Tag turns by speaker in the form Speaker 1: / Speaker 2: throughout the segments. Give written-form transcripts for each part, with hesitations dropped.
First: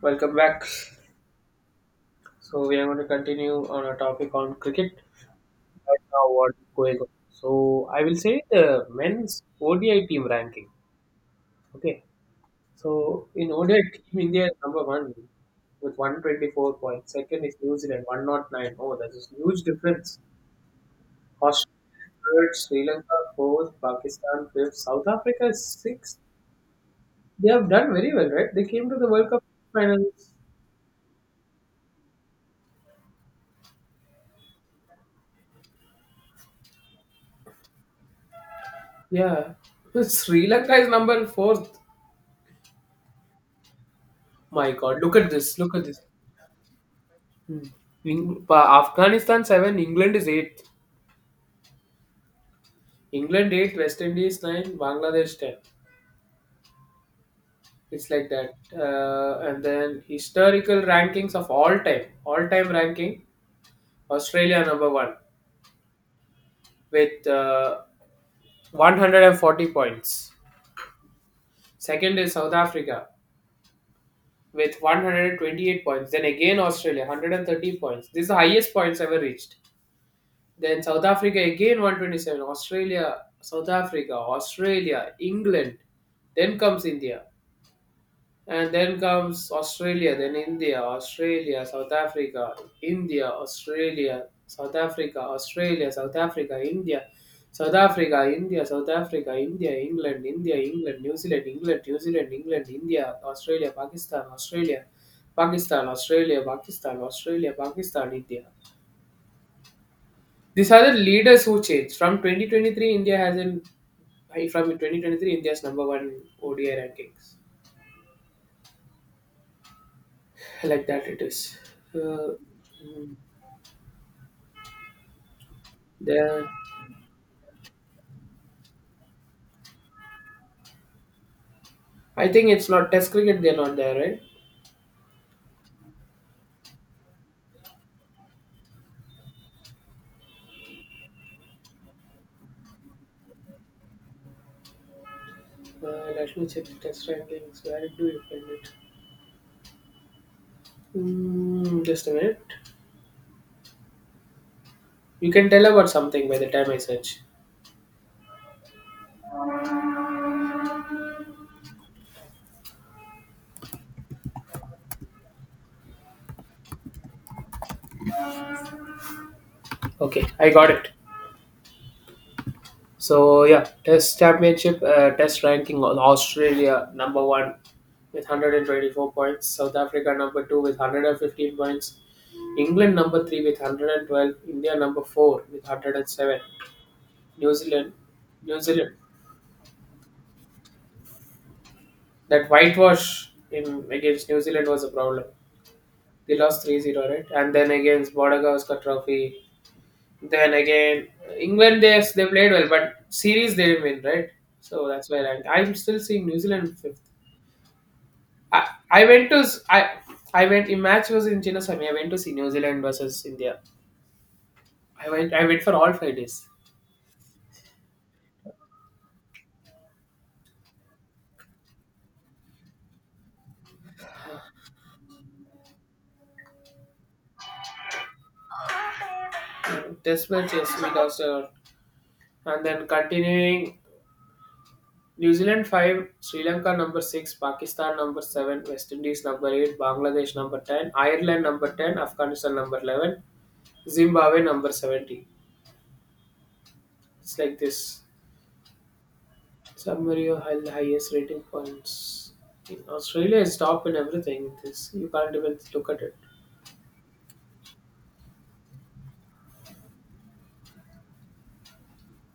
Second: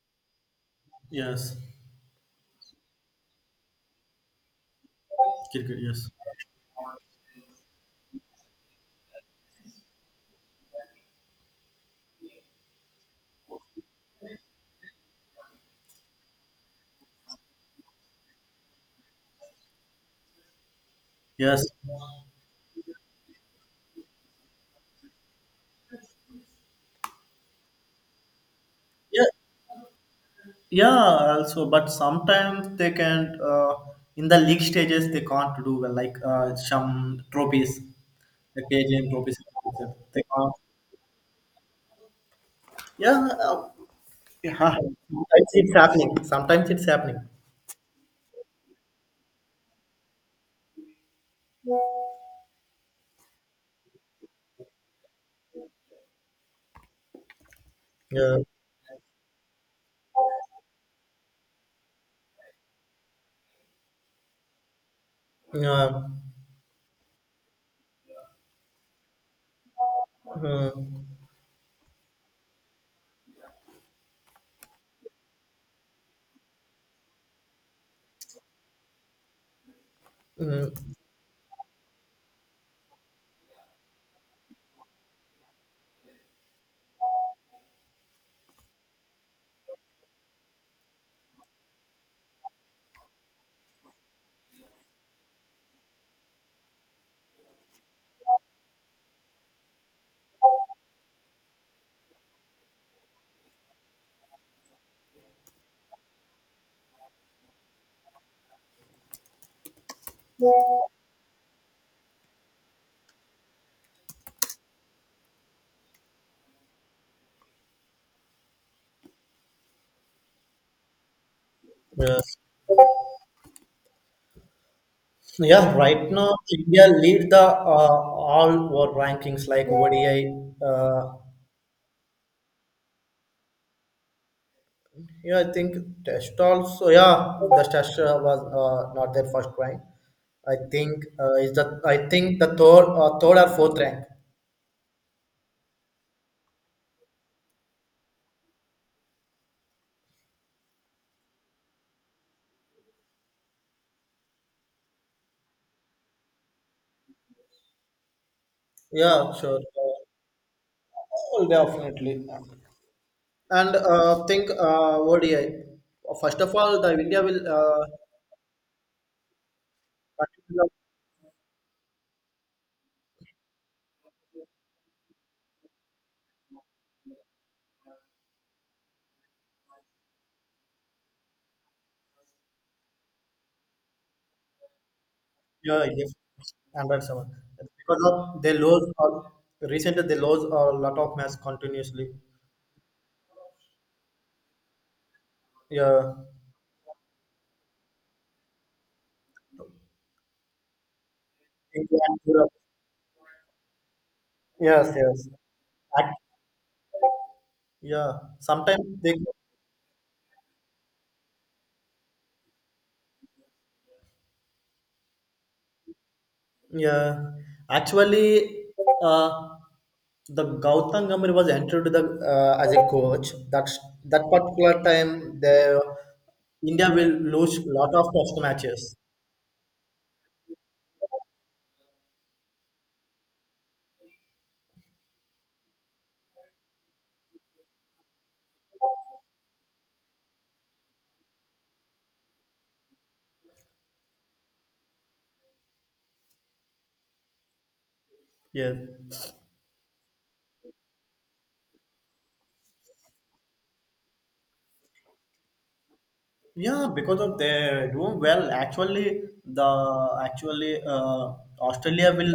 Speaker 1: Welcome back.
Speaker 2: Yes,
Speaker 1: So we are going to continue on a topic on cricket.
Speaker 2: cricket.
Speaker 1: Right
Speaker 2: Yes,
Speaker 1: now, what's going on? So I will say the men's ODI team ranking. Okay. So in ODI team, India is number one with 124 points. Second is New Zealand 109. Oh, that is huge difference.
Speaker 2: yes,
Speaker 1: Australia is third, Sri Lanka fourth, Pakistan fifth, South Africa is sixth. They have done very well, right? They came to the
Speaker 2: yeah,
Speaker 1: World Cup finals.
Speaker 2: yeah. Also, but sometimes they can't. In the league stages, they can't do well. Some trophies, the KGM trophies.
Speaker 1: Yeah.
Speaker 2: They
Speaker 1: Sri
Speaker 2: can't.
Speaker 1: Lanka is number fourth.
Speaker 2: Yeah, yeah.
Speaker 1: My God, look at
Speaker 2: Sometimes
Speaker 1: this! Look
Speaker 2: it's
Speaker 1: at this.
Speaker 2: happening. Sometimes it's happening.
Speaker 1: Hmm. Afghanistan seven, England is eight. England eight, West Indies nine, Bangladesh ten. It's like
Speaker 2: Yeah.
Speaker 1: that. And then historical rankings of all time ranking, Australia number one
Speaker 2: Yeah.
Speaker 1: with 140 points.
Speaker 2: Mm,
Speaker 1: Second is South Africa with 128 points. Then again Australia, 130 points. This is the highest points ever reached. Then
Speaker 2: mm,
Speaker 1: South Africa again 127, Australia, South Africa, Australia, England, then comes India, and then comes Australia, then India, Australia, South Africa, India, Australia, South Africa, Australia, South Africa, India, South Africa, India, South Africa, India, England, India, England, New Zealand, England, New Zealand, England, India, Australia, Pakistan, Australia, Pakistan, Australia, Pakistan, Australia, Pakistan, India. These are the leaders who changed. From 2023, India has an from 2023 India's number one ODI rankings. Like that, it is.
Speaker 2: yeah.
Speaker 1: Uh, mm,
Speaker 2: Yeah, right now
Speaker 1: there,
Speaker 2: India lead the all world rankings like ODI, uh,
Speaker 1: I think it's not Test cricket. They're not there, right?
Speaker 2: yeah, I think test also. Yeah, the test was not their first rank. I think is the I think the third third or fourth rank.
Speaker 1: Let me check the Test rankings. Where do you find it? Just a minute. You can tell about something by the time I search.
Speaker 2: Yeah, sure. Definitely. And think ODI. First of all, the India will
Speaker 1: Okay, I
Speaker 2: particular
Speaker 1: got it. So yeah, Test Championship, Test ranking on Australia number one with 124 points, South Africa number two with 115 points, England number three with 112, India number four with
Speaker 2: yeah, yes,
Speaker 1: 107,
Speaker 2: Android seven
Speaker 1: New Zealand,
Speaker 2: because of they
Speaker 1: New
Speaker 2: lose
Speaker 1: Zealand.
Speaker 2: all recently they lose a lot of match continuously.
Speaker 1: That whitewash in against New Zealand was a problem.
Speaker 2: Yeah,
Speaker 1: They lost 3-0, right? And then against Border Gavaskar Trophy. Then again, England, they,
Speaker 2: England,
Speaker 1: they
Speaker 2: Europe.
Speaker 1: played well, but series they didn't win, right? So
Speaker 2: Yes,
Speaker 1: that's where
Speaker 2: yes.
Speaker 1: I'm still seeing New Zealand fifth.
Speaker 2: Yeah, sometimes
Speaker 1: I
Speaker 2: they,
Speaker 1: went to s- I went. In match was in Chinnaswamy. I went to see New Zealand versus India. I went for all 5 days.
Speaker 2: yeah, actually, uh, the Gautam Gambhir was entered the as a coach. That particular time, the India will lose lot of test matches.
Speaker 1: And Test match yes, we lost and then continuing New Zealand five, Sri Lanka number six, Pakistan number seven, West Indies number eight, Bangladesh number ten, Ireland number ten, Afghanistan number 11, Zimbabwe number 70. It's like this.
Speaker 2: Yeah.
Speaker 1: Summary of highest rating points. In Australia is top in everything. This you can't even look at it.
Speaker 2: Yeah, because of they do well. Actually, the actually Australia will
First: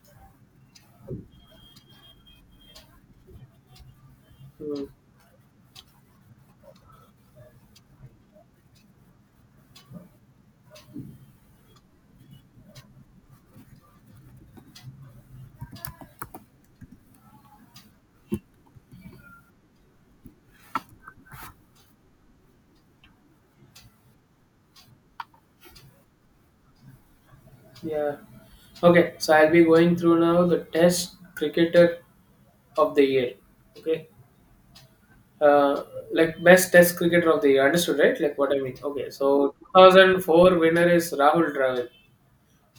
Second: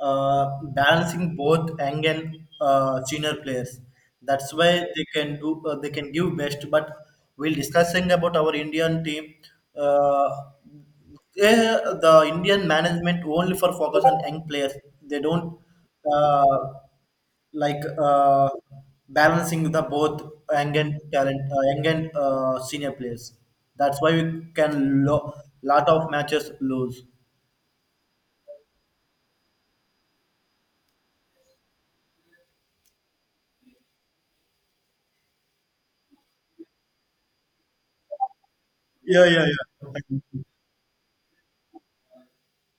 Speaker 2: balancing both young and senior players. That's why
Speaker 1: Hmm.
Speaker 2: they can do they can give best. But we'll discussing about our Indian team. Uh, the Indian management only for focus on young players. They don't. Uh, like uh, Balancing the both young and talent, young and senior players. That's why we can lot of matches lose.
Speaker 1: Yeah. Okay, so I'll be going through now the Test Cricketer of the Year. Okay, uh, like best Test Cricketer of the Year. Understood, right? Like what I mean. Okay,
Speaker 2: Yeah, yeah,
Speaker 1: so
Speaker 2: yeah.
Speaker 1: 2004 winner is Rahul Dravid.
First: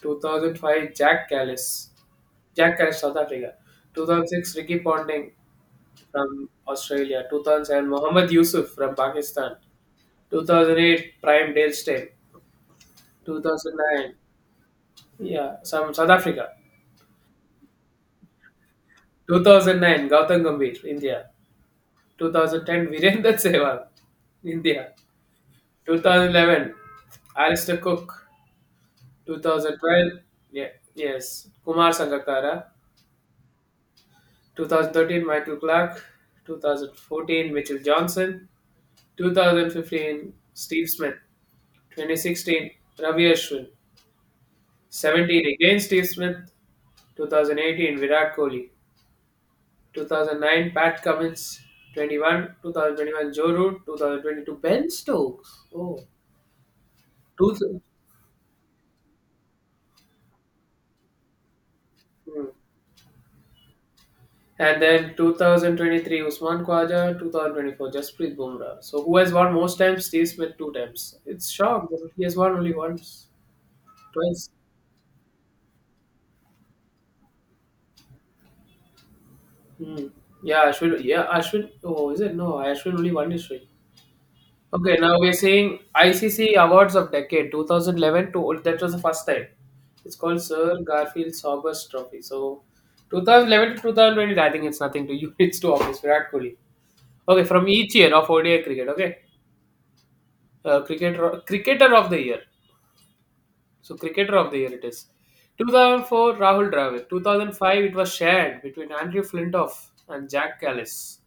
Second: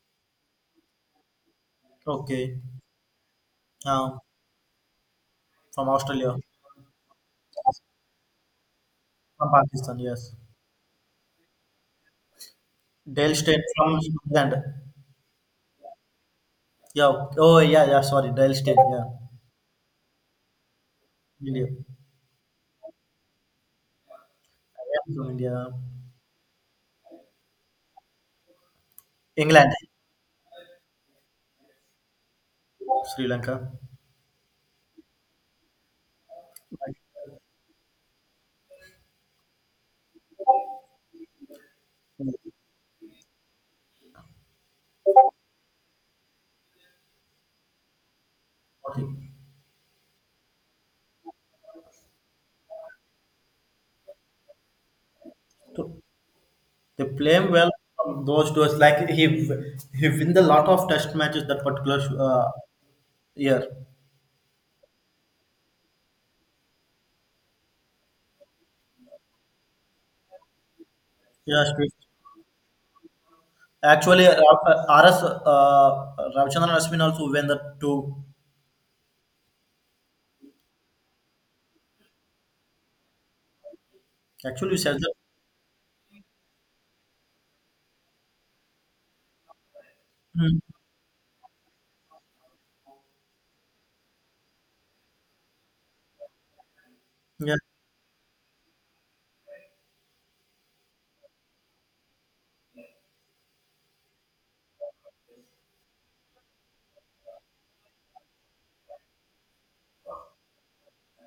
Speaker 1: 2005 Jack Callis,
Speaker 2: Okay,
Speaker 1: Jack Callis South Africa.
Speaker 2: uh,
Speaker 1: 2006 Ricky Ponting
Speaker 2: from Australia,
Speaker 1: from Australia. 2007 Mohammad Yusuf from
Speaker 2: from
Speaker 1: Pakistan.
Speaker 2: Pakistan, yes.
Speaker 1: 2008 Prime Dale Steyn.
Speaker 2: Dale State from
Speaker 1: 2009
Speaker 2: England.
Speaker 1: yeah some South Africa.
Speaker 2: Yeah. Oh yeah, yeah. Sorry, Dale State. Yeah,
Speaker 1: 2009 Gautam Gambhir India.
Speaker 2: India.
Speaker 1: 2010 Virendra Sehwag,
Speaker 2: I
Speaker 1: India.
Speaker 2: am from India.
Speaker 1: 2011 Alistair Cook.
Speaker 2: England,
Speaker 1: 2012 yeah, yes Kumar Sangakkara.
Speaker 2: Sri Lanka.
Speaker 1: 2013 Michael Clark. 2014 Mitchell Johnson. 2015 Steve Smith. 2016 Ravi Ashwin. 17 again Steve Smith. 2018 Virat Kohli.
Speaker 2: Okay.
Speaker 1: 2009 Pat Cummins. 21 2021 Joe Root. 2022 Ben Stokes. Oh,
Speaker 2: So, they play him well
Speaker 1: two.
Speaker 2: from those tours. Like he win the lot of test matches that particular uh, year.
Speaker 1: And then 2023 Usman Khawaja, 2024 Jasprit Bumrah. So who has won most times? Steve Smith two times. It's
Speaker 2: Yeah,
Speaker 1: shock
Speaker 2: Swift.
Speaker 1: that he has won only once,
Speaker 2: Actually,
Speaker 1: twice.
Speaker 2: RS Ravichandran Ashwin also win the two.
Speaker 1: Hmm. Yeah, Ashwin. Yeah, Ashwin. Oh, is it? No, Ashwin only one is right.
Speaker 2: Actually, you
Speaker 1: Okay,
Speaker 2: said that.
Speaker 1: now we're saying ICC Awards of Decade 2011 to that was the first time. It's called Sir
Speaker 2: Hmm.
Speaker 1: Garfield August Trophy. So 2011 to 2020, I think it's nothing to you. It's too obvious. Virat Kohli. Okay,
Speaker 2: Yeah.
Speaker 1: from each year of ODI cricket. Okay, cricketer of the year. So cricketer of the year it is. 2004 Rahul Dravid. 2005 it was shared between Andrew Flintoff and Jack Callis.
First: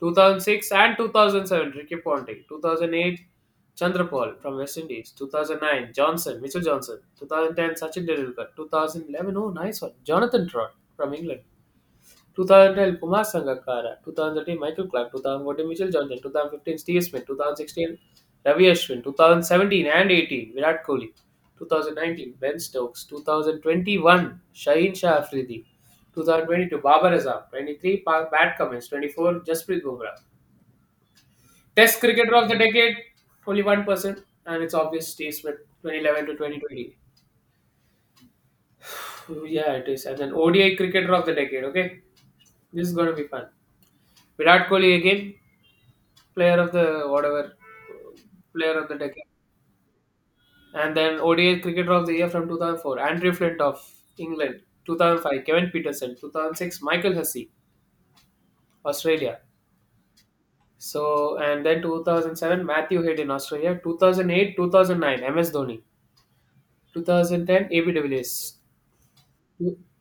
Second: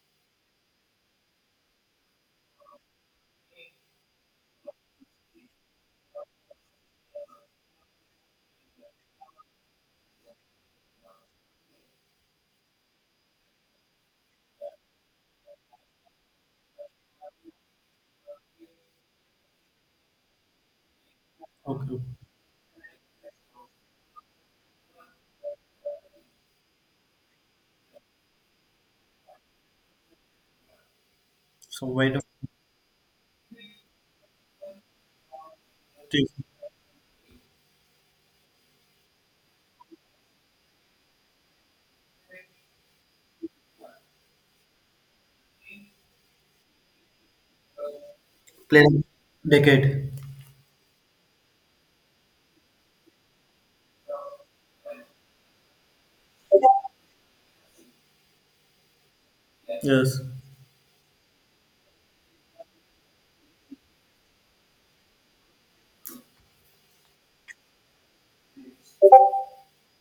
Speaker 1: 2006 and 2007 Ricky Ponting. 2008 Chandrapal from West Indies. 2009 Johnson Mitchell Johnson. 2010 Sachin Tendulkar. 2011, oh nice one Jonathan Trott from England. 2012 Kumar Sangakkara, 2013 Michael Clark, 2014 Mitchell Johnson, 2015 Steve Smith, 2016 Ravi Ashwin, 2017 and 18 Virat Kohli,
Speaker 2: Okay.
Speaker 1: 2019 Ben Stokes, 2021 Shaheen Shah Afridi, 2022 Babar Azam, 23 Pat Cummins, 24 Jasprit Bumrah.
Speaker 2: So
Speaker 1: Test
Speaker 2: wait a
Speaker 1: cricketer of the decade, only one person, and it's obvious Steve Smith, 2011 to 2020. Oh, yeah, it is. And then ODI cricketer of the decade, okay? This is going to be fun. Virat Kohli again, player of the whatever, player of the
Speaker 2: playing
Speaker 1: decade.
Speaker 2: decade.
Speaker 1: And then ODI Cricketer of the Year from 2004, Andrew Flint of England. 2005, Kevin Peterson. 2006, Michael Hussey, Australia.
Speaker 2: Yes.
Speaker 1: So, and then 2007, Matthew Head in Australia. 2008, 2009, MS Dhoni. 2010, AB de Villiers.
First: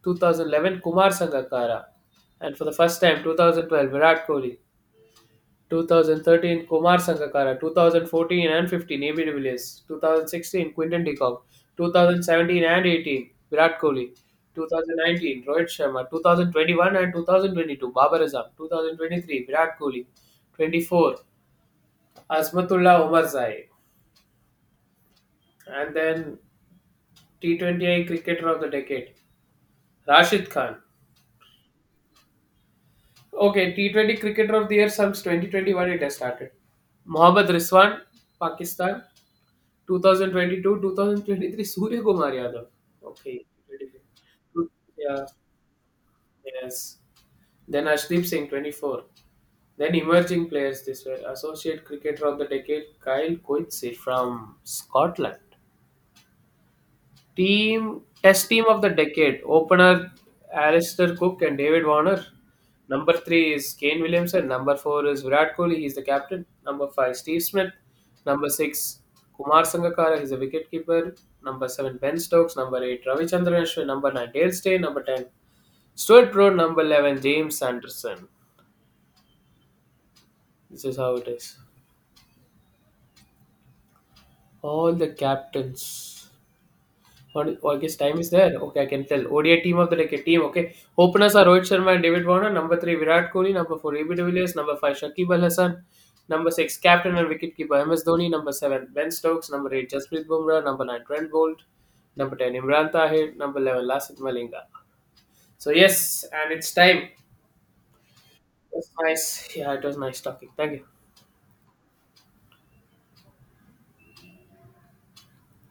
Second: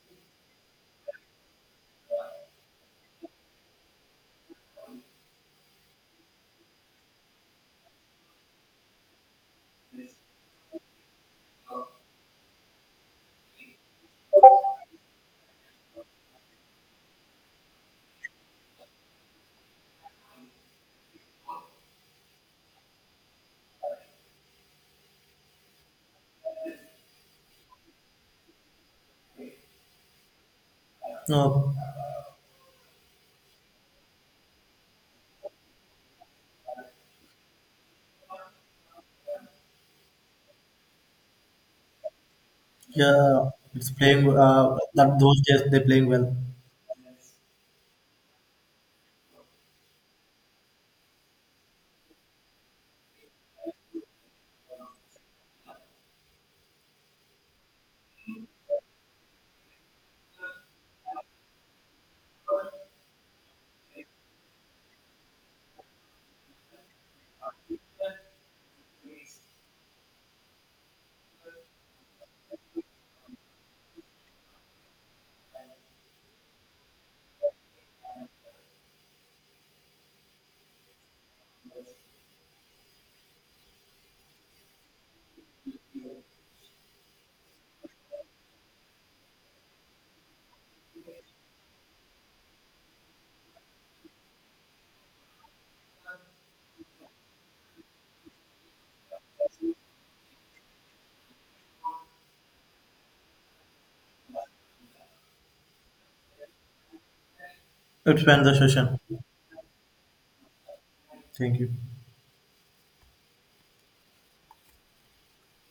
Speaker 1: 2011, Kumar Sangakkara. And for the first time, 2012, Virat Kohli. 2013 Kumar Sangakkara, 2014 and 15 AB de Villiers, 2016 Quinton de Kock, 2017 and 18 Virat Kohli, 2019 Rohit Sharma, 2021 and 2022 Babar Azam, 2023 Virat Kohli, 24 Asmatullah Omar Zai, and then T20I Cricketer of the Decade Rashid Khan.
Speaker 2: No.
Speaker 1: Okay, T20 Cricketer of the Year since 2021 it has started. Mohammad Rizwan, Pakistan. 2022, 2023 Surya Kumar Yadav. Okay.
Speaker 2: Yeah. It's playing.
Speaker 1: Two-
Speaker 2: That
Speaker 1: Yeah.
Speaker 2: those days they playing well.
Speaker 1: Yes. Then Ashdeep Singh, 24. Then emerging players this were Associate Cricketer of the Decade, Kyle Coetzee from Scotland. Team Test Team of the Decade: Opener Alistair Cook and David Warner. Number three is Kane Williamson. Number four is Virat Kohli. He's the captain. Number five, Steve Smith. Number six, Kumar Sangakkara. He's a wicketkeeper. Number seven, Ben Stokes. Number eight, Ravichandran Ashwin. Number nine, Dale Steyn. Number ten, Stuart Broad. Number 11, James Anderson. This is how it is. All the captains. What oh, I guess time is there. Okay, I can tell. ODI team of the decade team. Okay, openers are Rohit Sharma and David Warner. Number three, Virat Kohli. Number four, AB de Villiers. Number five, Shakib Al Hasan. Number six, captain and wicketkeeper MS Dhoni. Number seven, Ben Stokes. Number eight, Jasprit Bumrah. Number nine, Trent Bolt. Number ten, Imran Tahir. Number 11, Lasith Malinga. So yes, and it's time.
Speaker 2: It's been the
Speaker 1: It's
Speaker 2: session.
Speaker 1: nice. Yeah, it was nice talking. Thank you.
Speaker 2: Thank you.